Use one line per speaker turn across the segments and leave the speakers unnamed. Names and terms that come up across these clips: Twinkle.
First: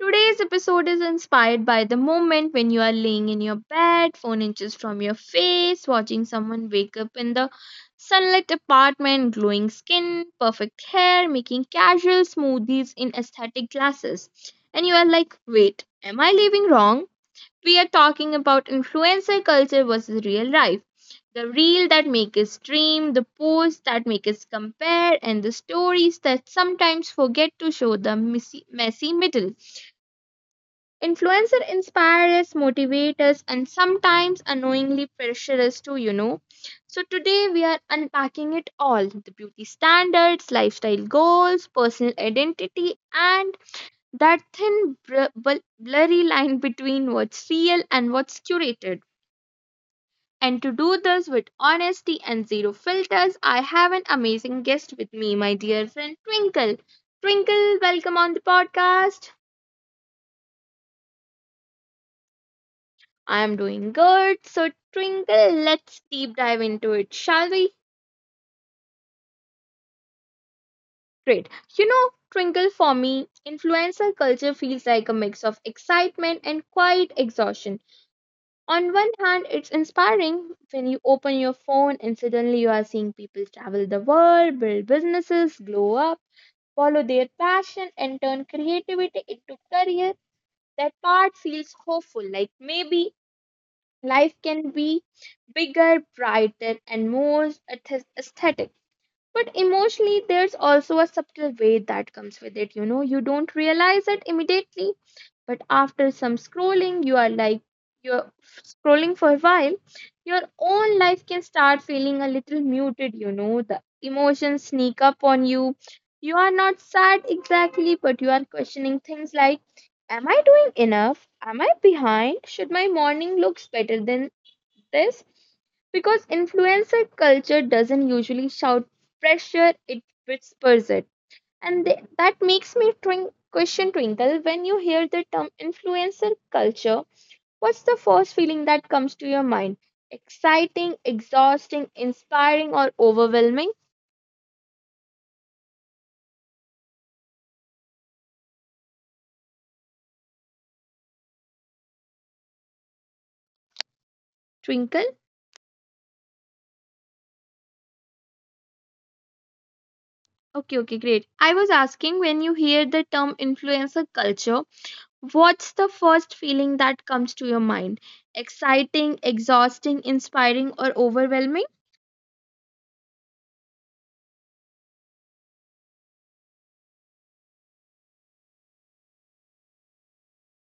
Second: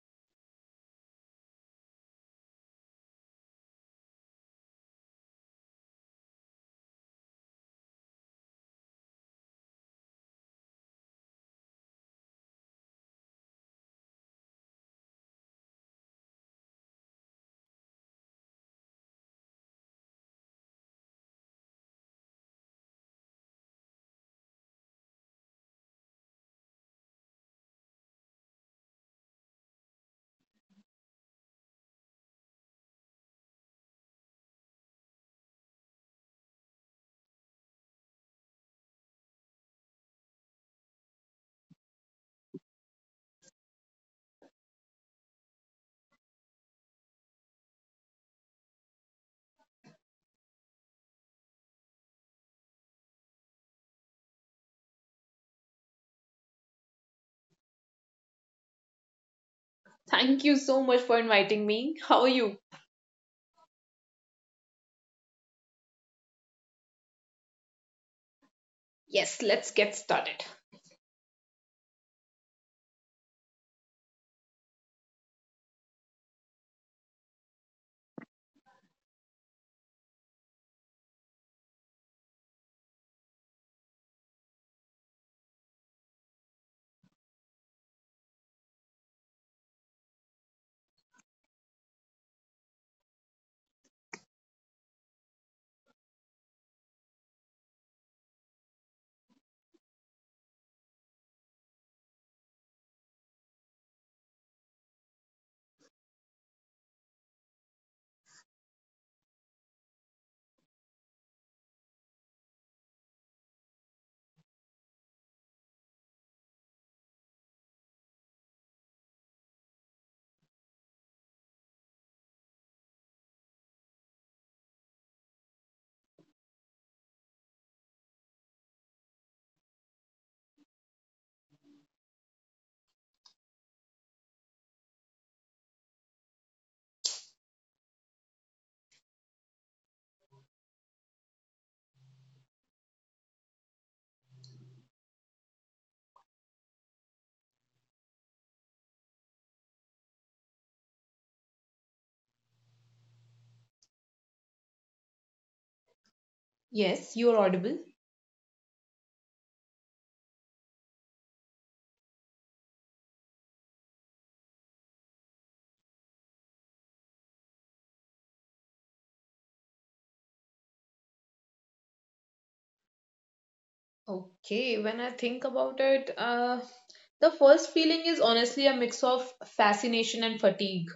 Today's episode is inspired by the moment when you are laying in your bed, phone inches from your face, watching someone wake up in the sunlit apartment, glowing skin, perfect hair, making casual smoothies in aesthetic glasses. And you are like, wait, am I living wrong? We are talking about influencer culture versus real life. The reel that make us dream, the posts that make us compare, and the stories that sometimes forget to show the messy, messy middle. Influencer inspire us, motivate us, and sometimes annoyingly pressure us too. So today we are unpacking it all the beauty standards, lifestyle goals, personal identity, and that thin blurry line between what's real and what's curated. And to do this with honesty and zero filters, I have an amazing guest with me, my dear friend Twinkle. Twinkle, welcome on the podcast.
Thank you so much for inviting me. How are you?
I am doing good. So, Twinkle, let's deep dive into it, shall we?
Yes, let's get started.
Great. Twinkle, for me, influencer culture feels like a mix of excitement and quiet exhaustion. On one hand, it's inspiring when you open your phone and suddenly you are seeing people travel the world, build businesses, glow up, follow their passion, and turn creativity into career. That part feels hopeful, like maybe life can be bigger, brighter, and more aesthetic. But emotionally there's also a subtle weight that comes with it. You don't realize it immediately, but after some scrolling you are like you're scrolling for a while, your own life can start feeling a little muted. The emotions sneak up on you. You are not sad exactly, but you are questioning things like, am I doing enough? Am I behind? Should my morning looks better than this? Because influencer culture doesn't usually shout pressure, it whispers it. And that makes me question Twinkle, when you hear the term influencer culture, what's the first feeling that comes to your mind? Exciting, exhausting, inspiring, or overwhelming? Twinkle?
Yes, you're audible.
Okay, okay, great. I was asking when you hear the term influencer culture, what's the first feeling that comes to your mind? Exciting, exhausting, inspiring, or overwhelming?
Okay, when I think about it, the first feeling is honestly a mix of fascination and fatigue.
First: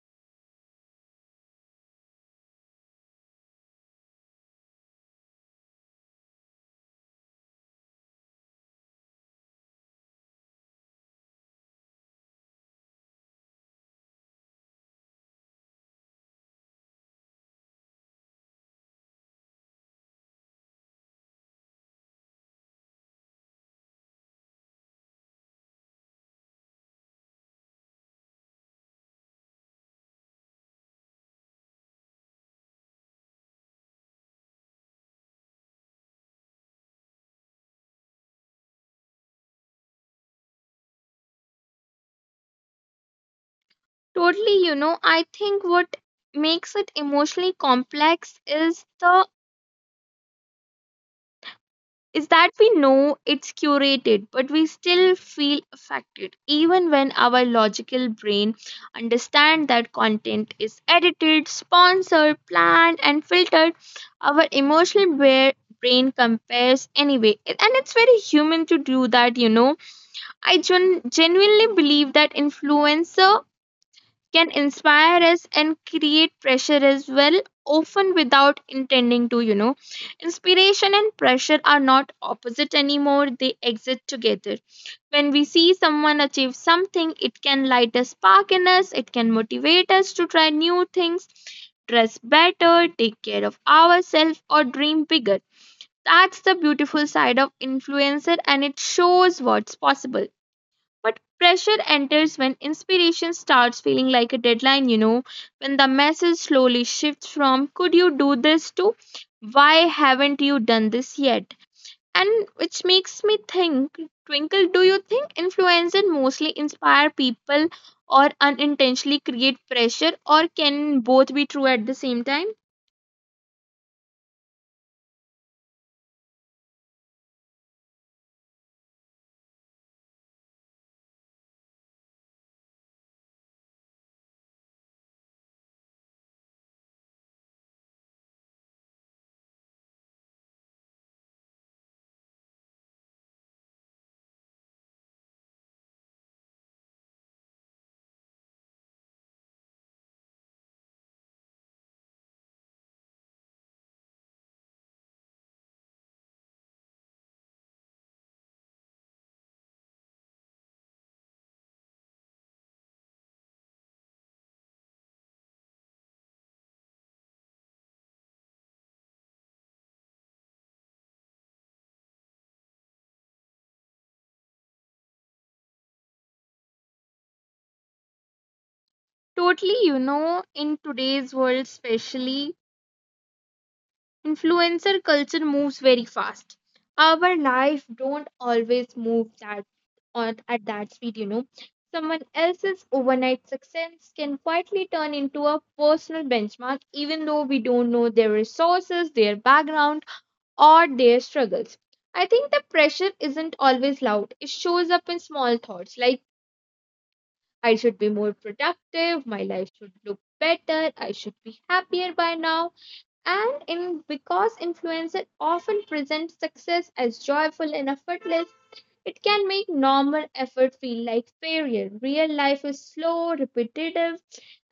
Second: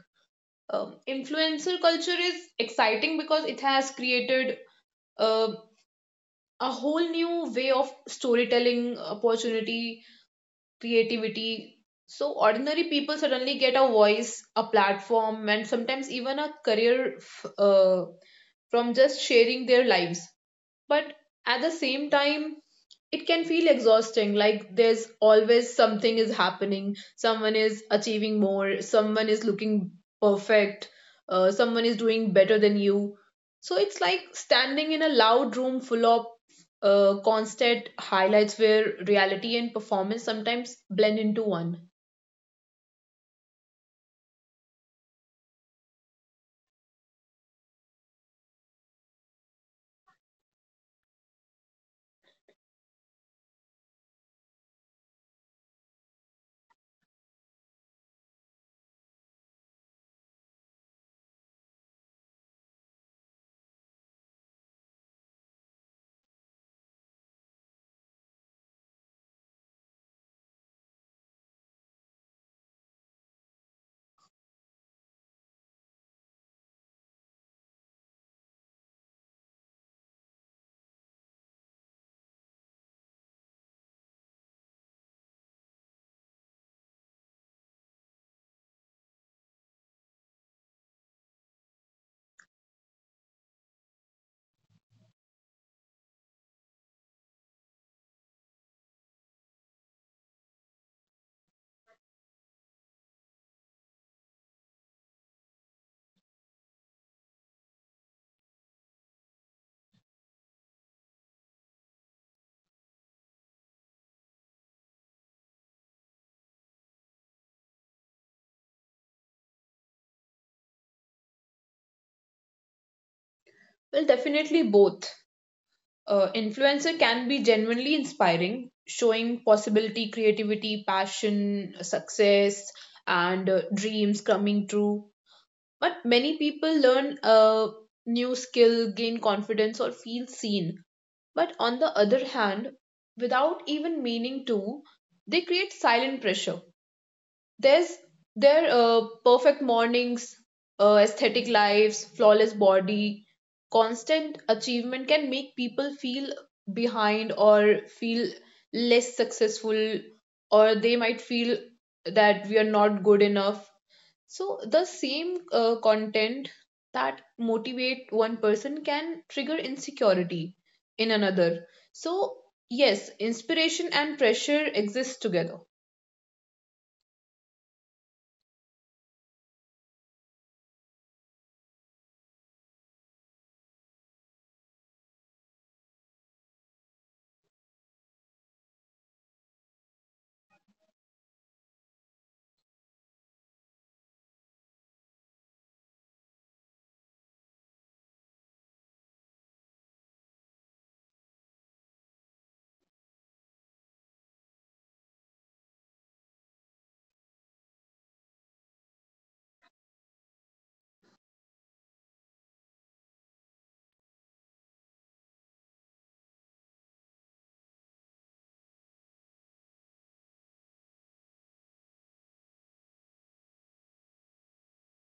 Influencer culture is exciting because it has created uh, a whole new way of storytelling, opportunity, creativity. So, ordinary people suddenly get a voice, a platform, and sometimes even a career from just sharing their lives. But at the same time, it can feel exhausting. Like there's always something is happening. Someone is achieving more. Someone is looking perfect. Someone is doing better than you. So it's like standing in a loud room full of constant highlights where reality and performance sometimes blend into one.
Totally, I think what makes it emotionally complex is that we know it's curated, but we still feel affected, even when our logical brain understands that content is edited, sponsored, planned, and filtered. Our emotional brain compares anyway, and it's very human to do that. I genuinely believe that influencer can inspire us and create pressure as well, often without intending to. Inspiration and pressure are not opposite anymore, they exist together. When we see someone achieve something, it can light a spark in us, it can motivate us to try new things, dress better, take care of ourselves, or dream bigger. That's the beautiful side of influencer, and it shows what's possible. But pressure enters when inspiration starts feeling like a deadline, when the message slowly shifts from could you do this to why haven't you done this yet? And which makes me think, Twinkle, do you think influencers mostly inspire people or unintentionally create pressure, or can both be true at the same time?
Well, definitely both. Influencer can be genuinely inspiring, showing possibility, creativity, passion, success, and dreams coming true. But many people learn a new skill, gain confidence, or feel seen. But on the other hand, without even meaning to, they create silent pressure there's their perfect mornings, aesthetic lives, flawless body, constant achievement can make people feel behind or feel less successful, or they might feel that we are not good enough. So the same content that motivate one person can trigger insecurity in another. So yes, inspiration and pressure exist together.
Totally, in today's world, especially influencer culture moves very fast. Our life don't always move that on at that speed. Someone else's overnight success can quietly turn into a personal benchmark, even though we don't know their resources, their background, or their struggles. I think the pressure isn't always loud, it shows up in small thoughts like, I should be more productive, my life should look better, I should be happier by now. And in because influencer often present success as joyful and effortless, it can make normal effort feel like failure. Real life is slow, repetitive,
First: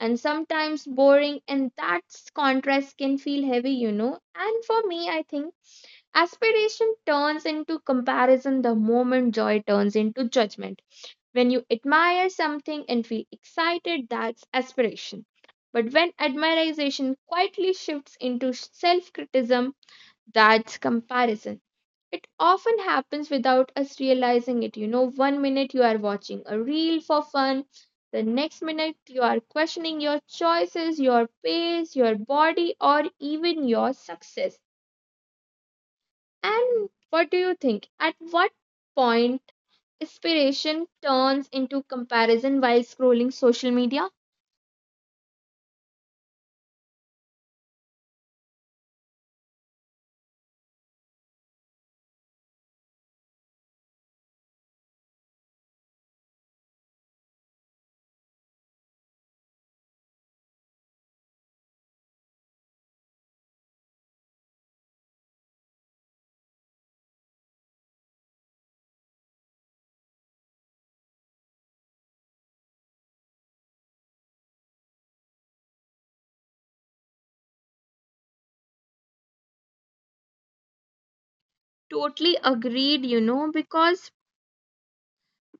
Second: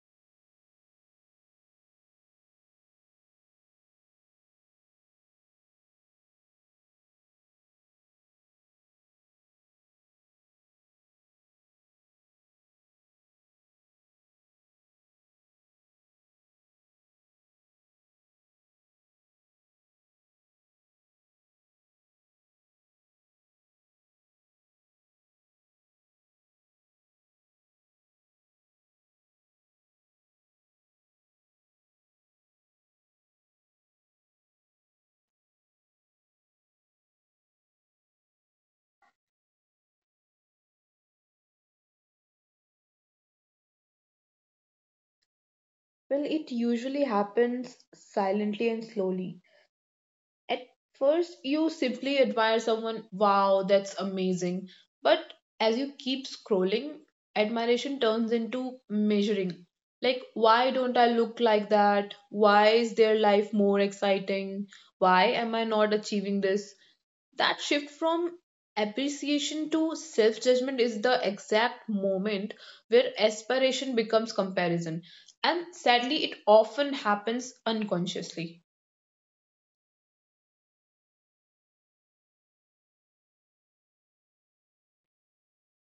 and sometimes boring, and that contrast can feel heavy. And for me, I think aspiration turns into comparison the moment joy turns into judgment. When you admire something and feel excited, that's aspiration. But when admiration quietly shifts into self criticism, that's comparison. It often happens without us realizing it. One minute you are watching a reel for fun, the next minute you are questioning your choices, your pace, your body, or even your success. And what do you think? At what point inspiration turns into comparison while scrolling social media?
Well, it usually happens silently and slowly. At first, you simply admire someone, wow, that's amazing. But as you keep scrolling, admiration turns into measuring. Like, why don't I look like that? Why is their life more exciting? Why am I not achieving this? That shift from appreciation to self judgment is the exact moment where aspiration becomes comparison. And sadly, it often happens unconsciously.
Totally agreed, because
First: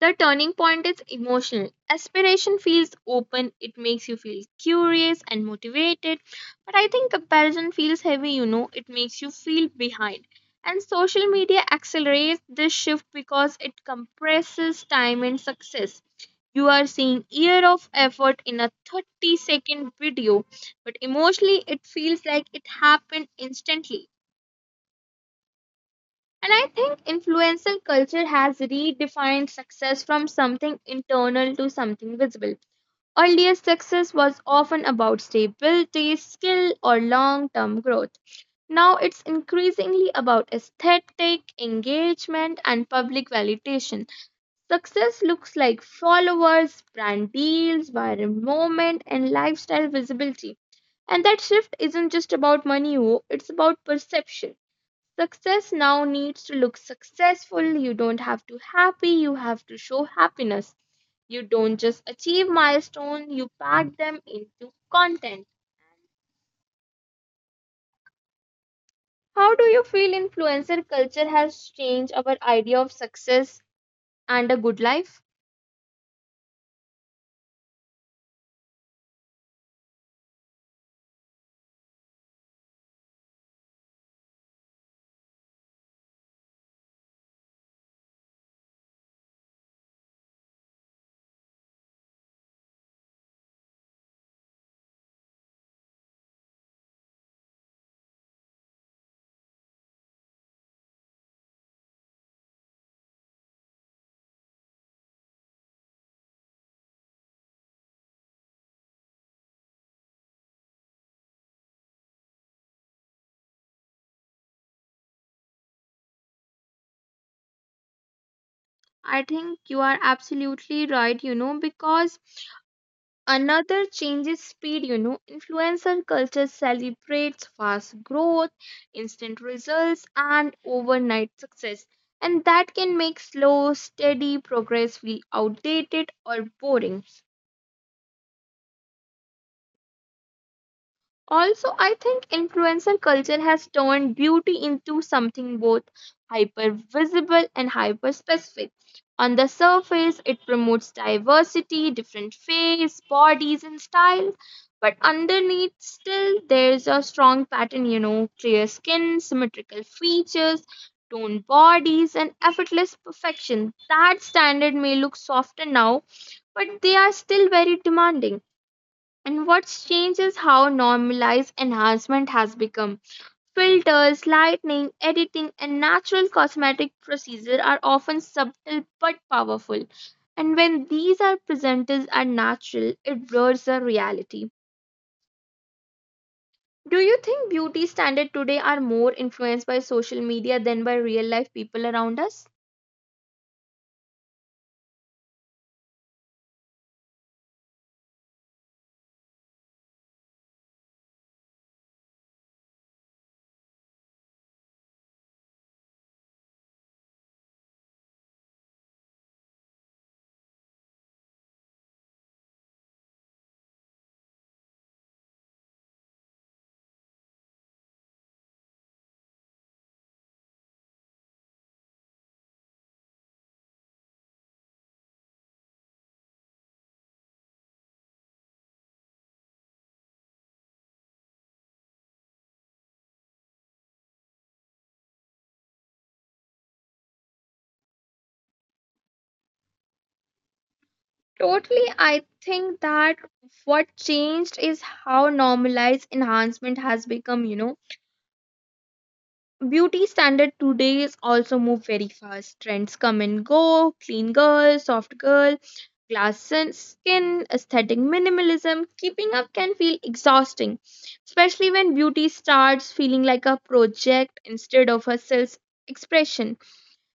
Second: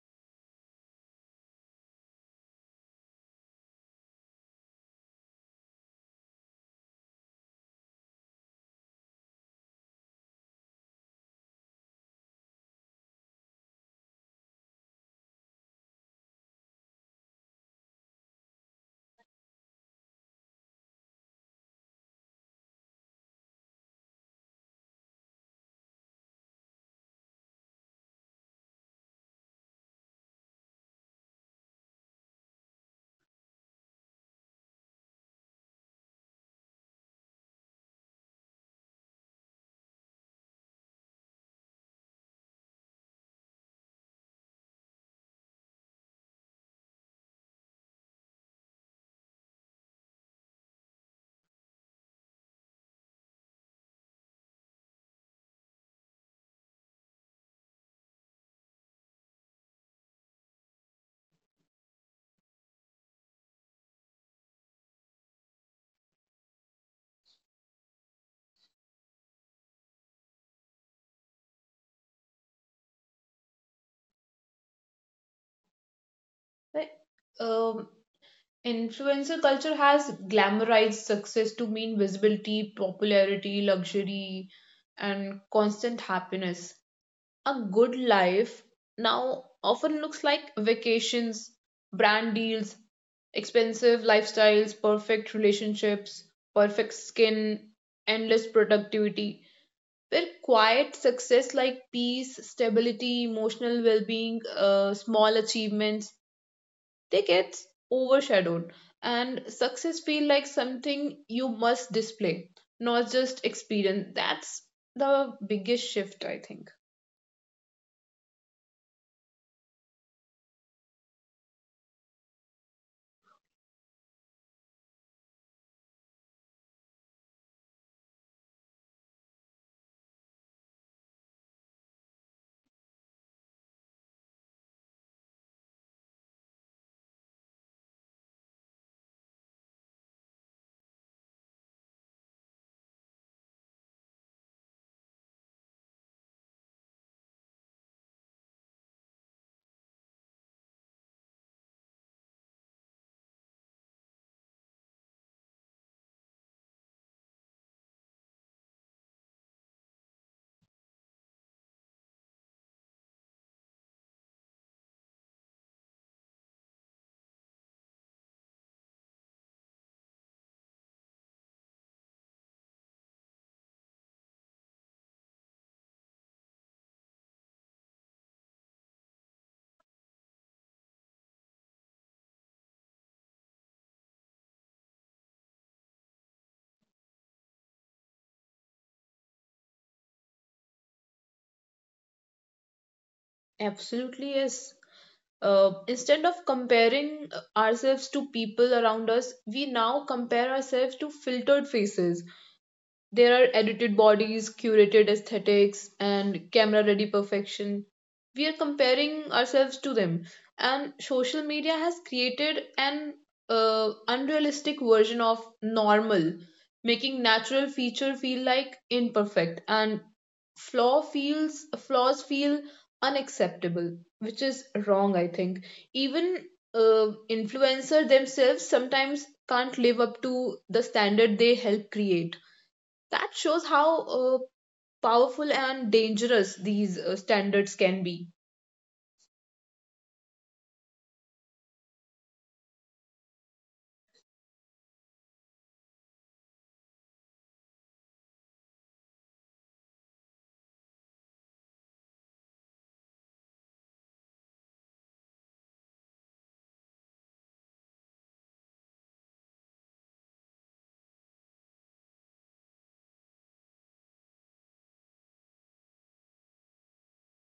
the turning point is emotional. Aspiration feels open, it makes you feel curious and motivated. But I think comparison feels heavy, it makes you feel behind. And social media accelerates this shift because it compresses time and success. You are seeing year of effort in a 30-second video, but emotionally it feels like it happened instantly. And I think influential culture has redefined success from something internal to something visible. Earlier, success was often about stability, skill, or long term growth. Now it's increasingly about aesthetic, engagement, and public validation. Success looks like followers, brand deals, viral moment, and lifestyle visibility. And that shift isn't just about money, oh, it's about perception. Success now needs to look successful. You don't have to happy, you have to show happiness. You don't just achieve milestone, you pack them into content. How do you feel influencer culture has changed our idea of success and a good life?
Like, um, Influencer culture has glamorized success to mean visibility, popularity, luxury, and constant happiness. A good life now often looks like vacations, brand deals, expensive lifestyles, perfect relationships, perfect skin, endless productivity. Where quiet success like peace, stability, emotional well being, small achievements, they get overshadowed. And success feel like something you must display, not just experience. That's the biggest shift, I think.
I think you are absolutely right, because another change is speed. Influencer culture celebrates fast growth, instant results, and overnight success. And that can make slow, steady progress feel outdated or boring. Also, I think influencer culture has turned beauty into something both hyper visible and hyper specific. On the surface, it promotes diversity, different face, bodies, and styles. But underneath, still, there's a strong pattern, clear skin, symmetrical features, toned bodies, and effortless perfection. That standard may look softer now, but they are still very demanding. And what's changed is how normalized enhancement has become. Filters, lightning, editing, and natural cosmetic procedures are often subtle but powerful. And when these are presented as natural, it blurs the reality. Do you think beauty standards today are more influenced by social media than by real life people around us?
Absolutely, yes. Instead of comparing ourselves to people around us, we now compare ourselves to filtered faces, there are edited bodies, curated aesthetics, and camera ready perfection. We are comparing ourselves to them, and social media has created an unrealistic version of normal, making natural feature feel like imperfect and flaw feels flaws feel unacceptable, which is wrong, I think. Even uh, influencer themselves sometimes can't live up to the standard they help create. That shows how powerful and dangerous these standards can be.
Totally, I think that what changed is how normalized enhancement has become. Beauty standard today is also move very fast. Trends come and go. Clean girl, soft girl, glass skin, aesthetic minimalism. Keeping up can feel exhausting, especially when beauty starts feeling like a project instead of a self expression.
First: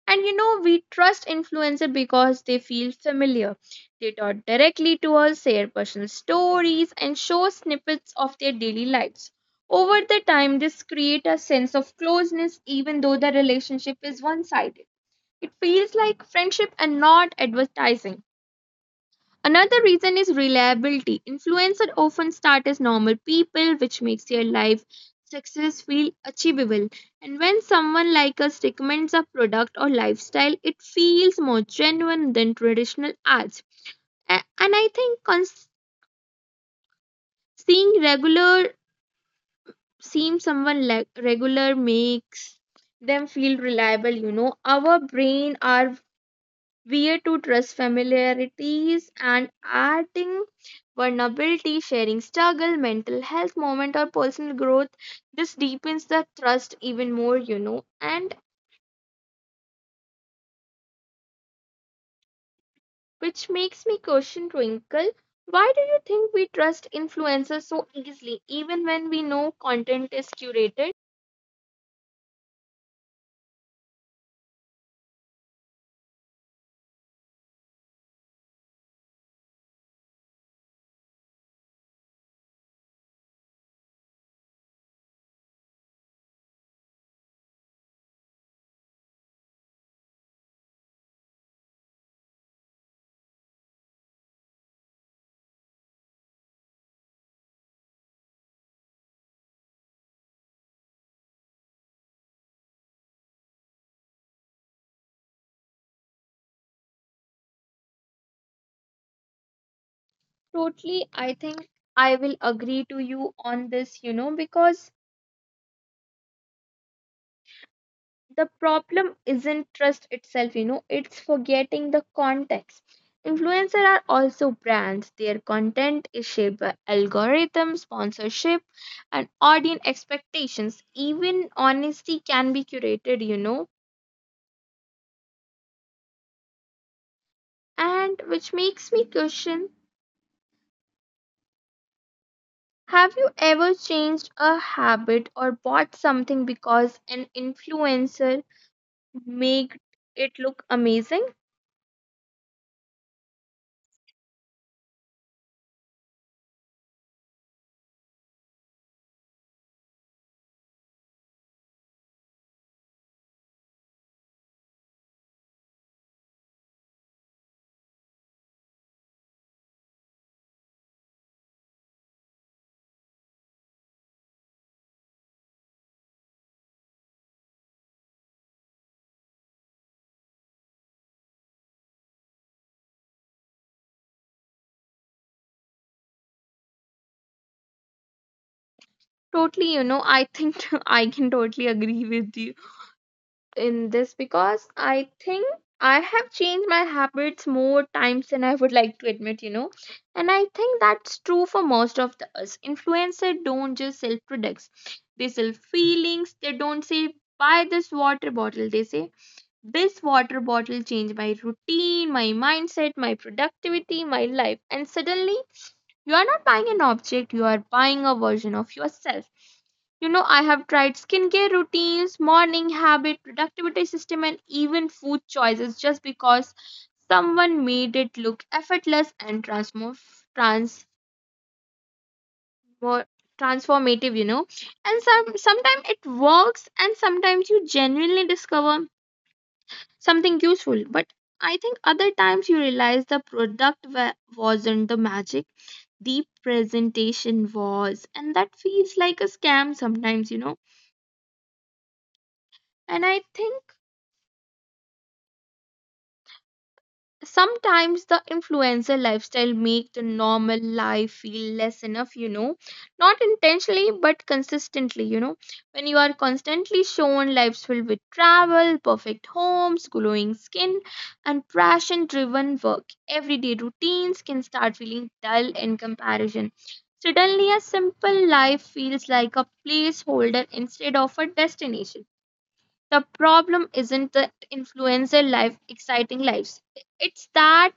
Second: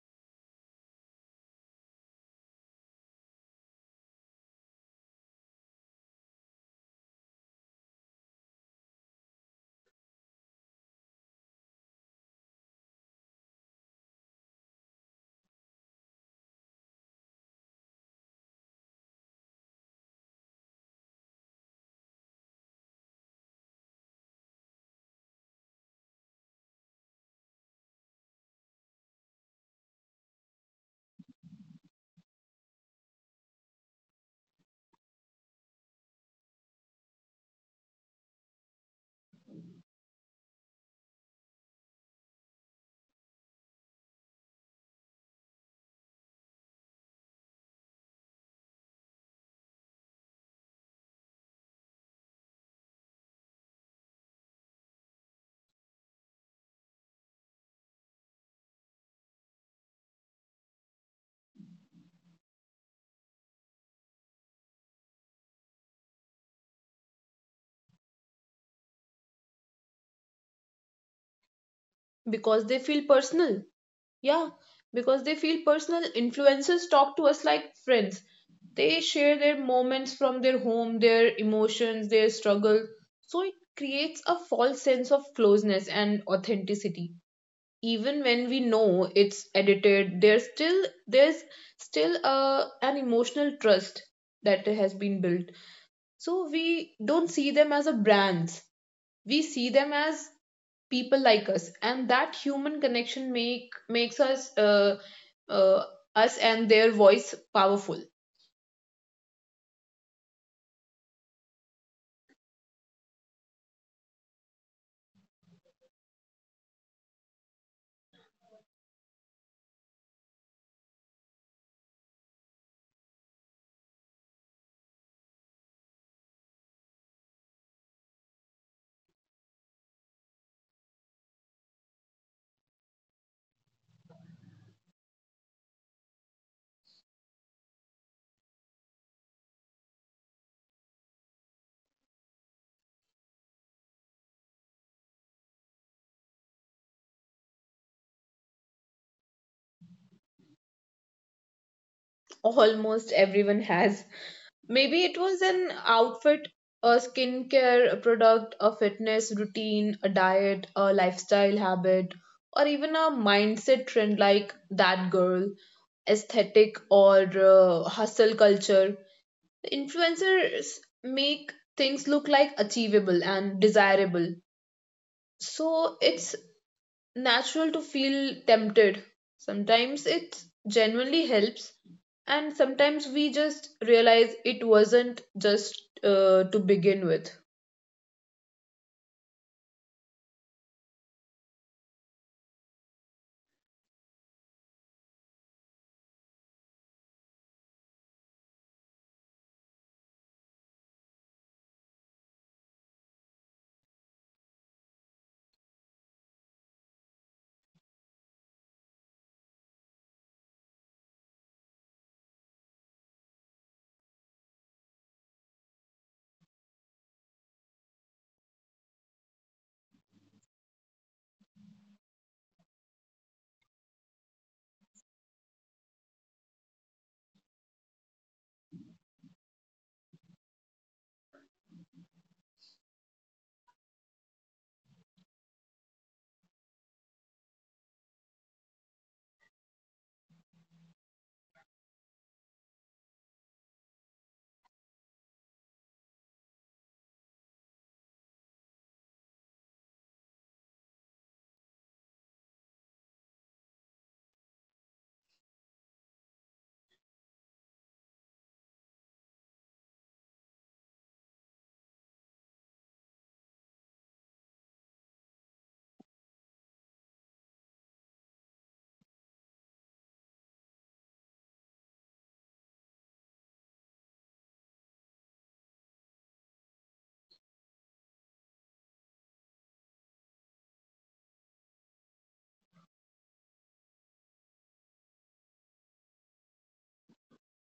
And we trust influencers because they feel familiar. They talk directly to us, share personal stories, and show snippets of their daily lives. Over the time, this creates a sense of closeness, even though the relationship is one sided. It feels like friendship and not advertising. Another reason is reliability. Influencers often start as normal people, which makes their life success feel achievable. And when someone like us recommends a product or lifestyle, it feels more genuine than traditional ads. And I think seeing regular, seeing someone like regular makes them feel reliable. Our brain, our where to trust familiarities and adding vulnerability, sharing struggle, mental health moment or personal growth. This deepens the trust even more, and which makes me question Twinkle. Why do you think we trust influencers so easily, even when we know content is curated?
Because they feel personal. Yeah, because they feel personal. Influencers talk to us like friends. They share their moments from their home, their emotions, their struggle. So it creates a false sense of closeness and authenticity. Even when we know it's edited, there's still a, an emotional trust that has been built. So we don't see them as a brands. We see them as people like us, and that human connection makes us uh, us and their voice powerful.
Totally, I think I will agree to you on this, because the problem isn't trust itself. It's forgetting the context. Influencers are also brands, their content is shaped by algorithms, sponsorship, and audience expectations. Even honesty can be curated. And which makes me question, have you ever changed a habit or bought something because an influencer made it look amazing?
Almost everyone has. Maybe it was an outfit, a skincare a product, a fitness routine, a diet, a lifestyle habit, or even a mindset trend like that girl aesthetic or hustle culture. Influencers make things look like achievable and desirable, so it's natural to feel tempted. Sometimes it genuinely helps, and sometimes we just realize it wasn't just to begin with.
Totally, I think I can totally agree with you in this because I think I have changed my habits more times than I would like to admit. And I think that's true for most of the us. Influencers don't just sell products, they sell feelings. They don't say, buy this water bottle. They say, this water bottle changed my routine, my mindset, my productivity, my life. And suddenly you are not buying an object, you are buying a version of yourself. I have tried skincare routines, morning habit, productivity system, and even food choices just because someone made it look effortless and transfor transformative. And sometimes it works, and sometimes you genuinely discover something useful. But I think other times you realize the product wasn't the magic, the presentation was, and that feels like a scam sometimes. And I think sometimes the influencer lifestyle make the normal life feel less enough, not intentionally but consistently. When you are constantly shown lives filled with travel, perfect homes, glowing skin, and passion driven work, everyday routines can start feeling dull in comparison. Suddenly a simple life feels like a placeholder instead of a destination. The problem isn't that influencer life exciting lives. It's that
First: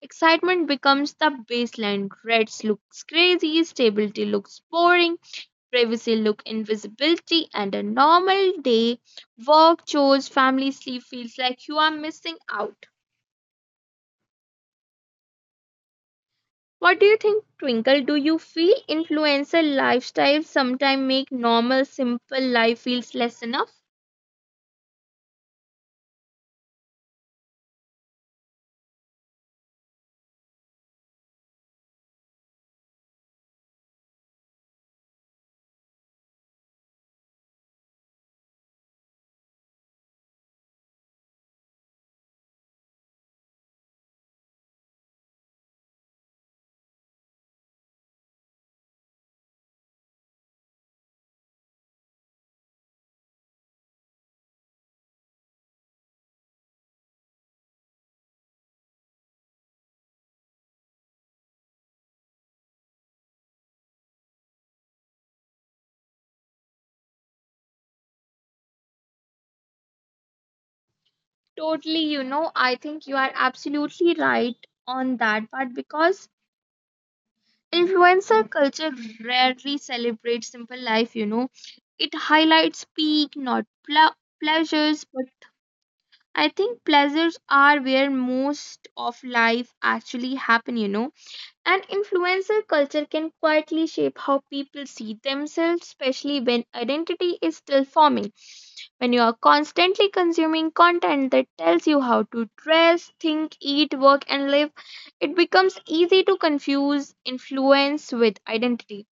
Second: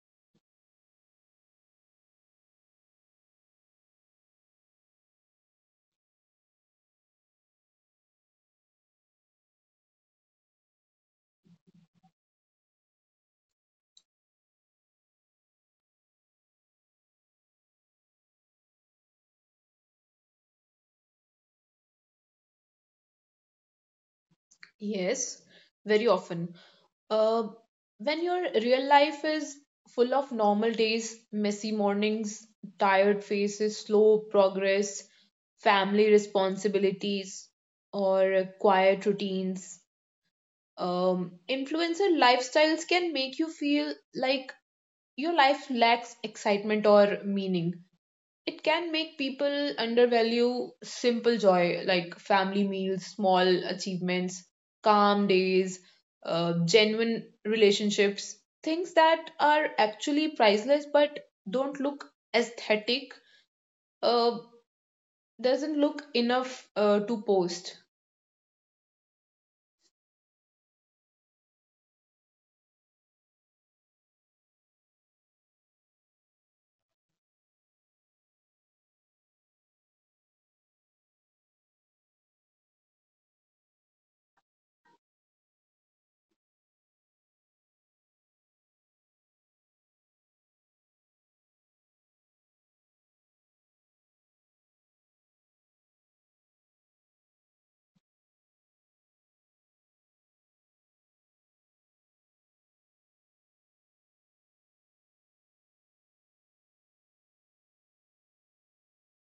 excitement becomes the baseline. Reds looks crazy, stability looks boring, privacy look invisibility, and a normal day, work, chores, family sleep feels like you are missing out. What do you think, Twinkle? Do you feel influencer lifestyles sometimes make normal, simple life feels less enough?
Yes, very often. Uh, when your real life is full of normal days, messy mornings, tired faces, slow progress, family responsibilities, or quiet routines, influencer lifestyles can make you feel like your life lacks excitement or meaning. It can make people undervalue simple joy like family meals, small achievements, calm days, genuine relationships, things that are actually priceless but don't look aesthetic, uh, doesn't look enough to post.
Totally, I think you are absolutely right on that part because influencer culture rarely celebrates simple life. It highlights peak, not pleasures, but I think pleasures are where most of life actually happen. And influencer culture can quietly shape how people see themselves, especially when identity is still forming. When you are constantly consuming content that tells you how to dress, think, eat, work, and live, it becomes easy to confuse influence with identity.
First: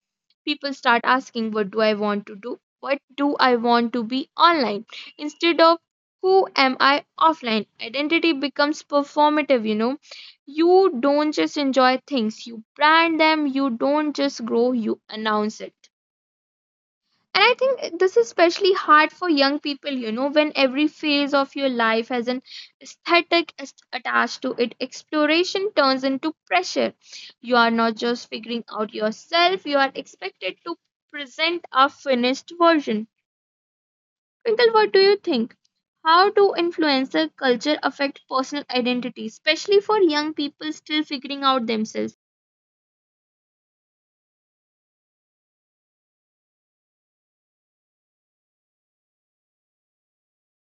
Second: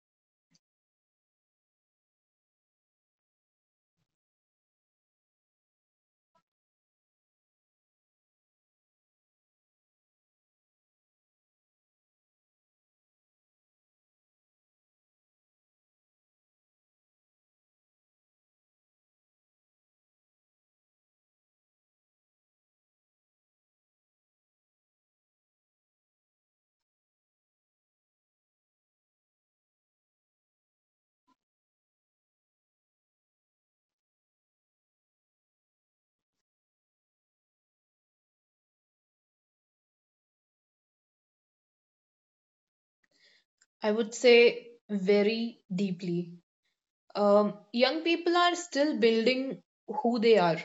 People start asking, what do I want to do? What do I want to be online? Instead of who am I offline? Identity becomes performative, you know. You don't just enjoy things, you brand them, you don't just grow, you announce it. And I think this is especially hard for young people, when every phase of your life has an aesthetic attached to it. Exploration turns into pressure. You are not just figuring out yourself, you are expected to present a finished version. Twinkle, what do you think? How do influencer culture affect personal identity, especially for young people still figuring out themselves?
I would say very deeply. Young people are still building who they are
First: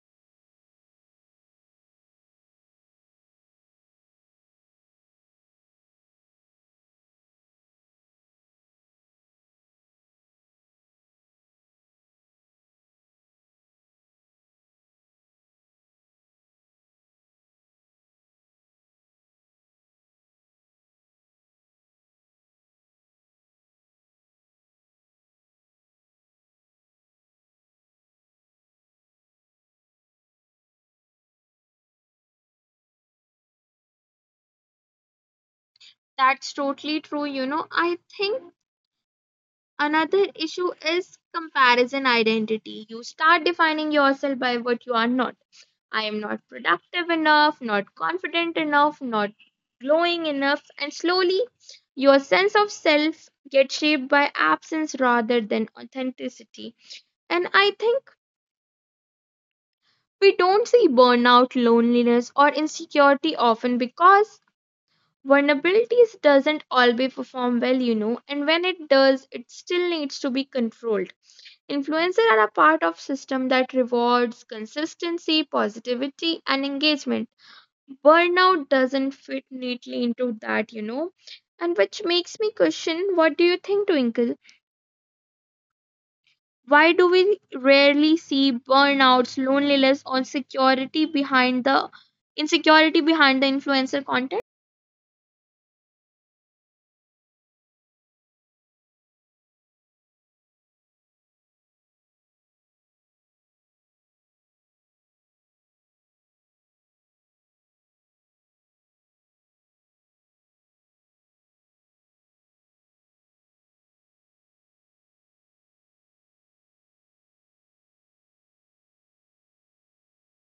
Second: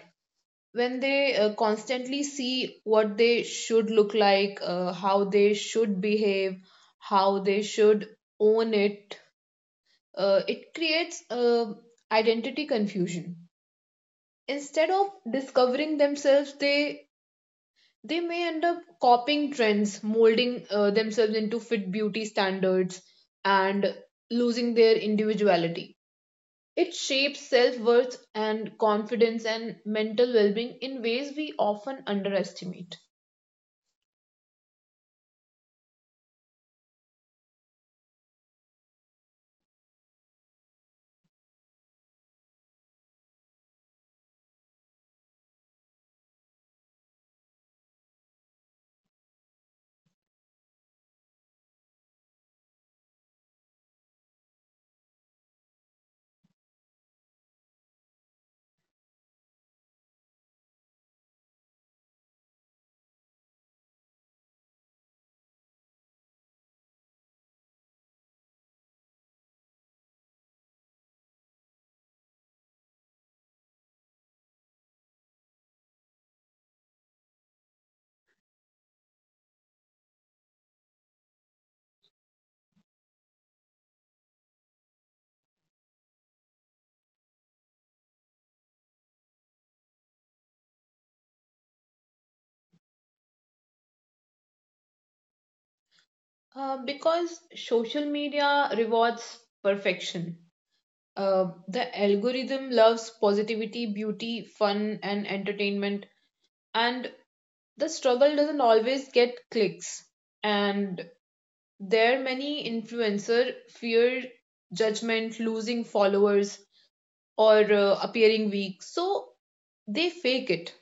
when they constantly see what they should look like, how they should behave, how they should own it, it creates identity confusion. Instead of discovering themselves, they may end up copying trends, molding themselves into fit beauty standards, and losing their individuality. It shapes self worth and confidence and mental well being in ways we often underestimate.
That's totally true. I think another issue is comparison identity. You start defining yourself by what you are not. I am not productive enough, not confident enough, not glowing enough, and slowly your sense of self gets shaped by absence rather than authenticity. And I think we don't see burnout, loneliness, or insecurity often because vulnerabilities doesn't always perform well, and when it does, it still needs to be controlled. Influencers are a part of system that rewards consistency, positivity and engagement. Burnout doesn't fit neatly into that. And which makes me question, what do you think, Twinkle? Why do we rarely see burnouts, loneliness or security behind the insecurity behind the influencer content?
Because social media rewards perfection. The algorithm loves positivity, beauty, fun, and entertainment, and the struggle doesn't always get clicks. And there, many influencer fear judgment, losing followers, or appearing weak, so they fake it.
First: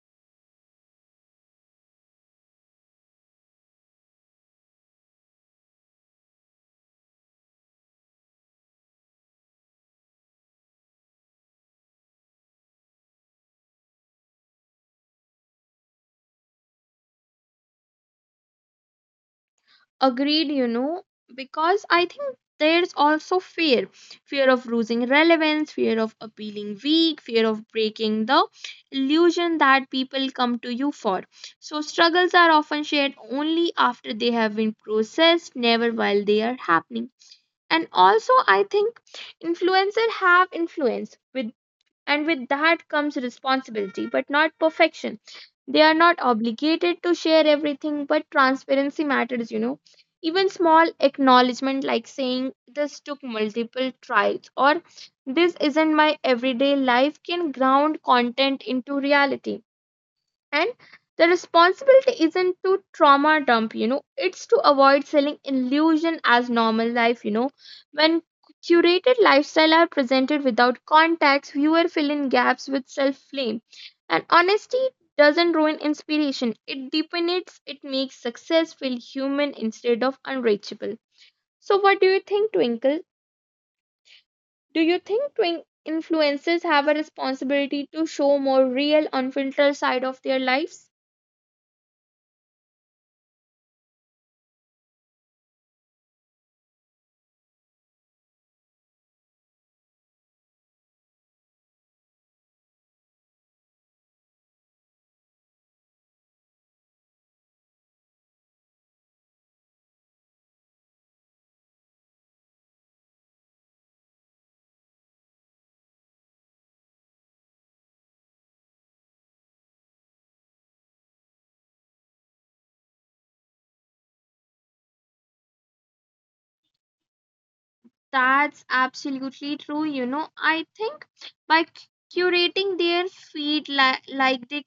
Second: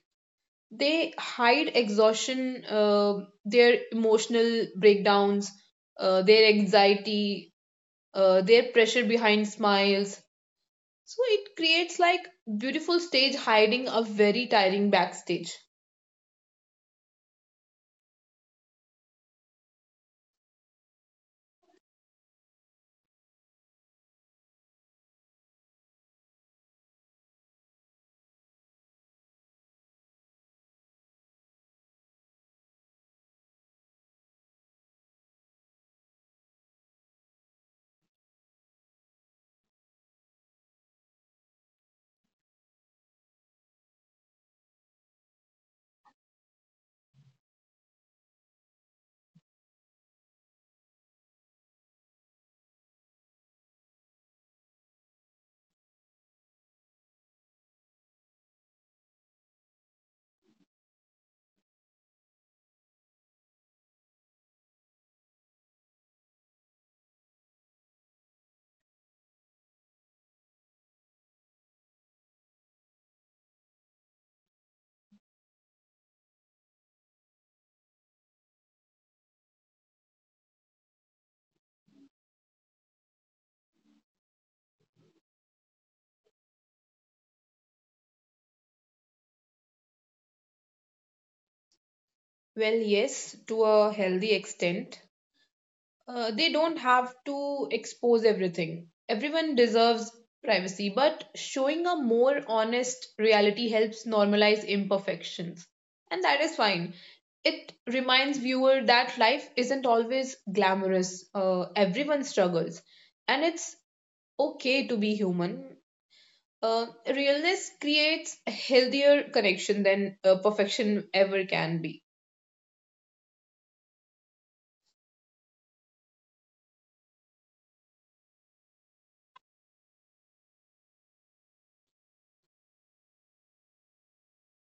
They hide exhaustion, their emotional breakdowns, their anxiety, their pressure behind smiles. So it creates like beautiful stage hiding a very tiring backstage.
Agreed, because I think there's also fear of losing relevance, fear of appealing weak, fear of breaking the illusion that people come to you for. So, struggles are often shared only after they have been processed, never while they are happening. And also, I think influencers have influence with and with that comes responsibility, but not perfection. They are not obligated to share everything, but transparency matters. Even small acknowledgement like saying this took multiple tries or this isn't my everyday life can ground content into reality, and the responsibility isn't to trauma dump, it's to avoid selling illusion as normal life. When curated lifestyle are presented without context, viewer fill in gaps with self flame, and honesty doesn't ruin inspiration, it deepens it, makes success feel human instead of unreachable. So what do you think, Twinkle? Do you think twin influencers have a responsibility to show more real unfiltered side of their lives?
Well, yes, to a healthy extent. They don't have to expose everything. Everyone deserves privacy, but showing a more honest reality helps normalize imperfections. And that is fine. It reminds viewer that life isn't always glamorous. Everyone struggles. And it's okay to be human. Realness creates a healthier connection than perfection ever can be.
That's absolutely true. I think by curating their feed, like they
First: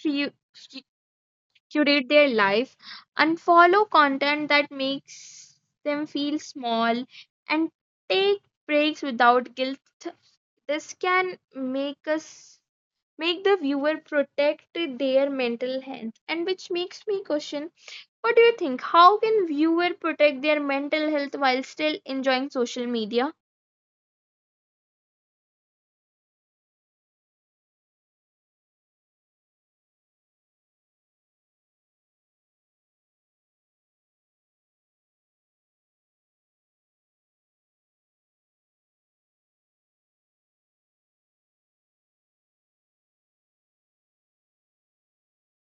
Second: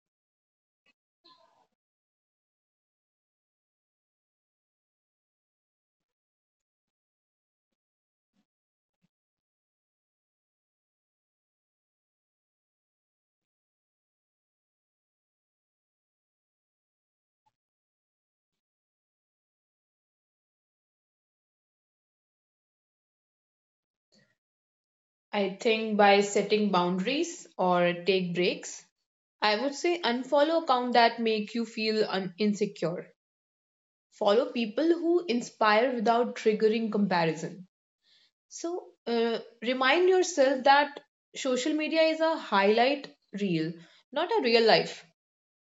cre- cu- curate their life and follow content that makes them feel small and take breaks without guilt, this can make the viewer protect their mental health. And which makes me question, what do you think? How can viewer protect their mental health while still enjoying social media?
I think by setting boundaries or take breaks, I would say unfollow account that make you feel insecure. Follow people who inspire without triggering comparison. So remind yourself that social media is a highlight reel, not a real life.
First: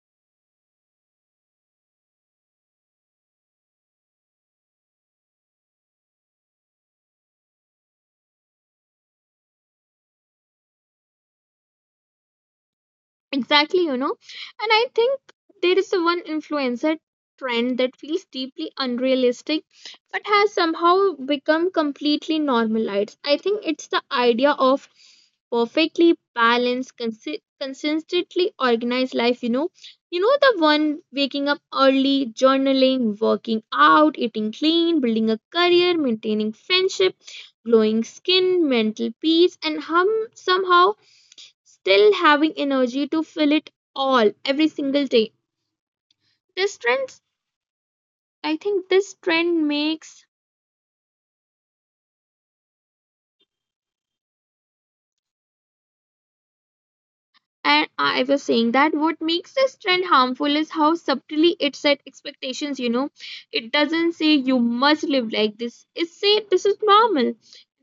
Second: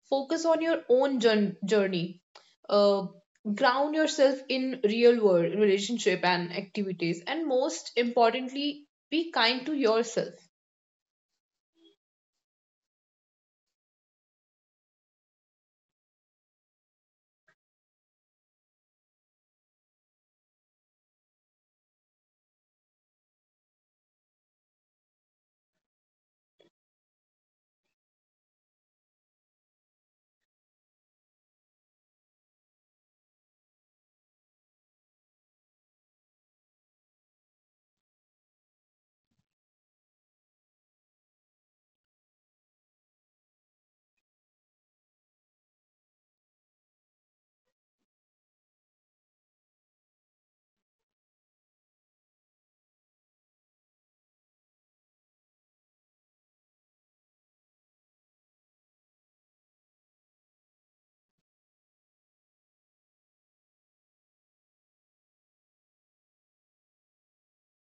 Focus on your own journey, uh, ground yourself in real world relationship and activities, and most importantly, be kind to yourself.
Exactly. And I think there is a one influencer trend that feels deeply unrealistic but has somehow become completely normalized. I think it's the idea of perfectly balanced, consistently organized life. You know, the one waking up early, journaling, working out, eating clean, building a career, maintaining friendship, glowing skin, mental peace, and somehow still having energy to fill it all every single day. This trend, I think this trend makes, and I was saying that what makes this trend harmful is how subtly it set expectations. It doesn't say you must live like this, it say this is normal.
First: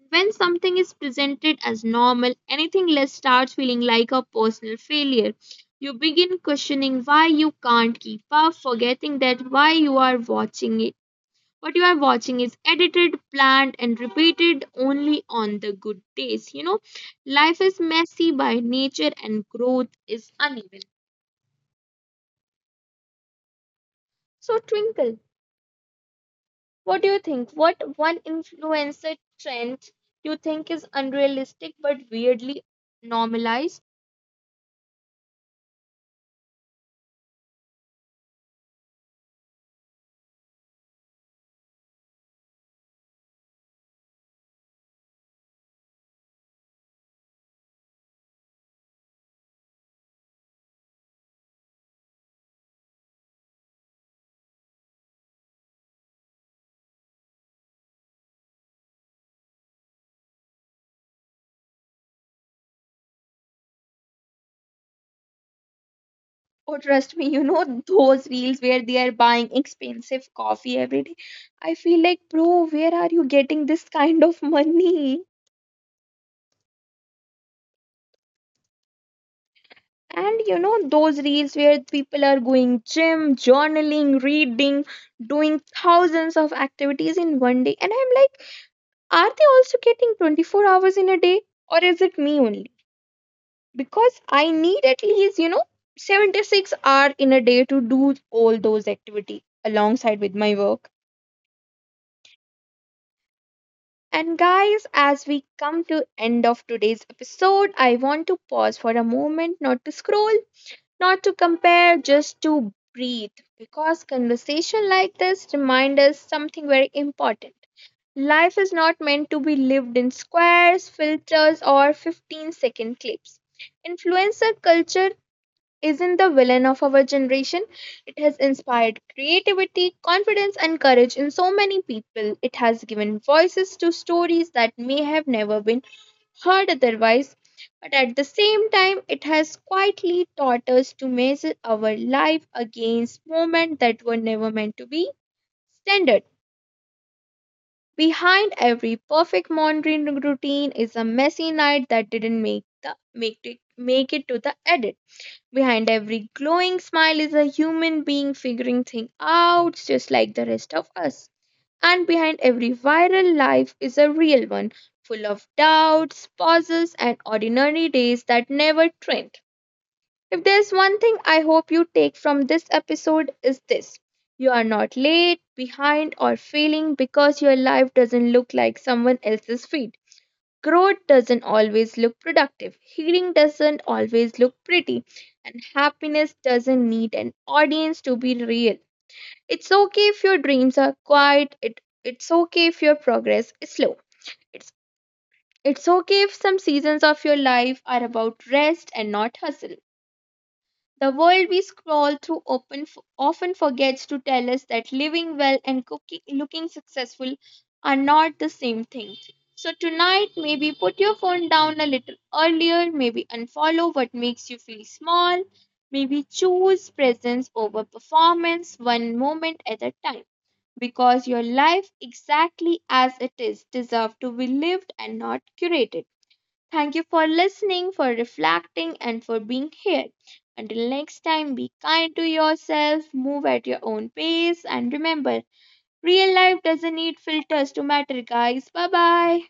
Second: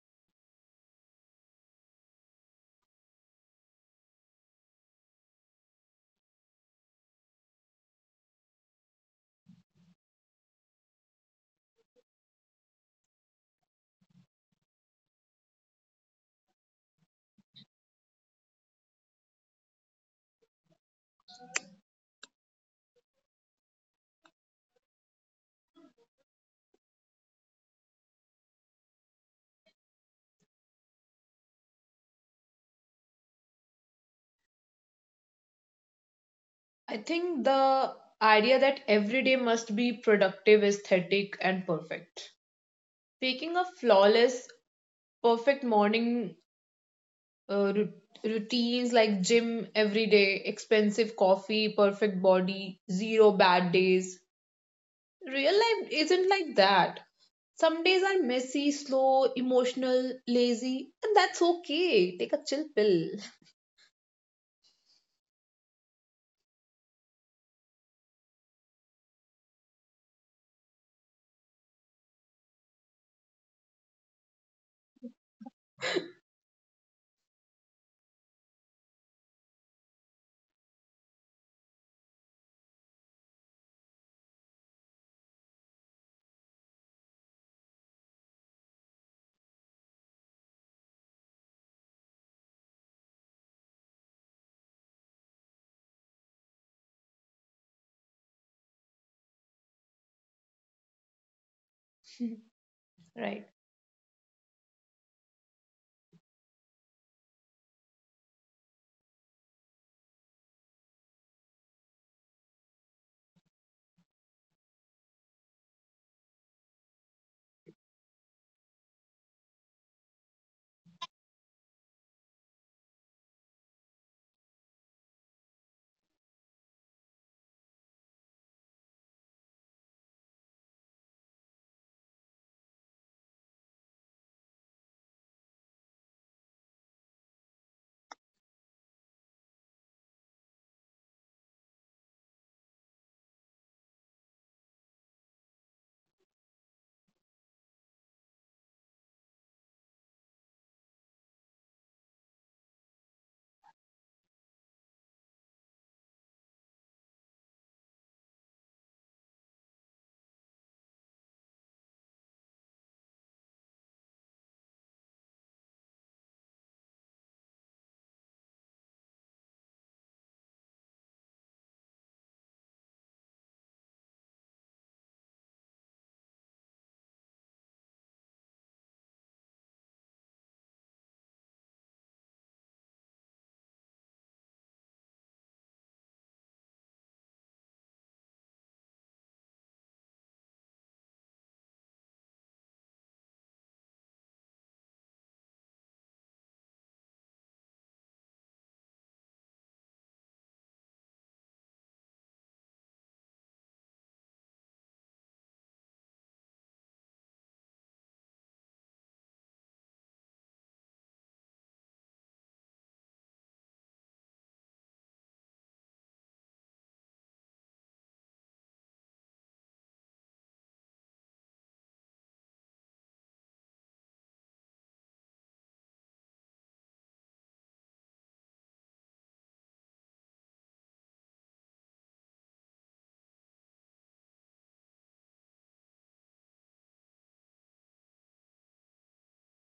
When something is presented as normal, anything less starts feeling like a personal failure. You begin questioning why you can't keep up, forgetting that why you are watching What you are watching is edited, planned, and repeated only on the good days. Life is messy by nature and growth is uneven. So, Twinkle, what do you think? What one influencer trend you think is unrealistic but weirdly normalized?
I think the idea that every day must be productive aesthetic and perfect. Speaking a flawless, perfect morning routines like gym every day, expensive coffee, perfect body, zero bad days. Real life isn't like that. Some days are messy, slow, emotional, lazy, and that's okay. Take a chill pill.
Oh, trust me, those reels where they are buying expensive coffee every day. I feel like, bro, where are you getting this kind of money? And you know those reels where people are going gym, journaling, reading, doing thousands of activities in one day. And I'm like, are they also getting 24 hours in a day, or is it me only? Because I need at least, 76 hour in a day to do all those activities alongside with my work.
Right.
And guys, as we come to end of today's episode, I want to pause for a moment, not to scroll, not to compare, just to breathe. Because conversation like this remind us something very important. Life is not meant to be lived in squares, filters, or 15-second clips. Influencer culture isn't the villain of our generation. It has inspired creativity, confidence, and courage in so many people. It has given voices to stories that may have never been hard otherwise. But at the same time, it has quietly taught us to measure our life against moments that were never meant to be standard. Behind every perfect morning routine is a messy night that didn't make it to the edit. Behind every glowing smile is a human being figuring things out just like the rest of us. And behind every viral life is a real one, full of doubts, pauses, and ordinary days that never trend. If there's one thing I hope you take from this episode is this. You are not late, behind, or failing because your life doesn't look like someone else's feed. Growth doesn't always look productive, healing doesn't always look pretty, and happiness doesn't need an audience to be real. It's okay if your dreams are quiet. It's okay if your progress is slow. It's it's okay if some seasons of your life are about rest and not hustle. The world we scroll through open often forgets to tell us that living well and cooking, looking successful are not the same thing. So tonight, maybe put your phone down a little earlier, maybe unfollow what makes you feel small, maybe choose presence over performance one moment at a time because your life exactly as it is deserves to be lived and not curated. Thank you for listening, for reflecting and for being here. Until next time, be kind to yourself, move at your own pace and remember, real life doesn't need filters to matter guys. Bye bye.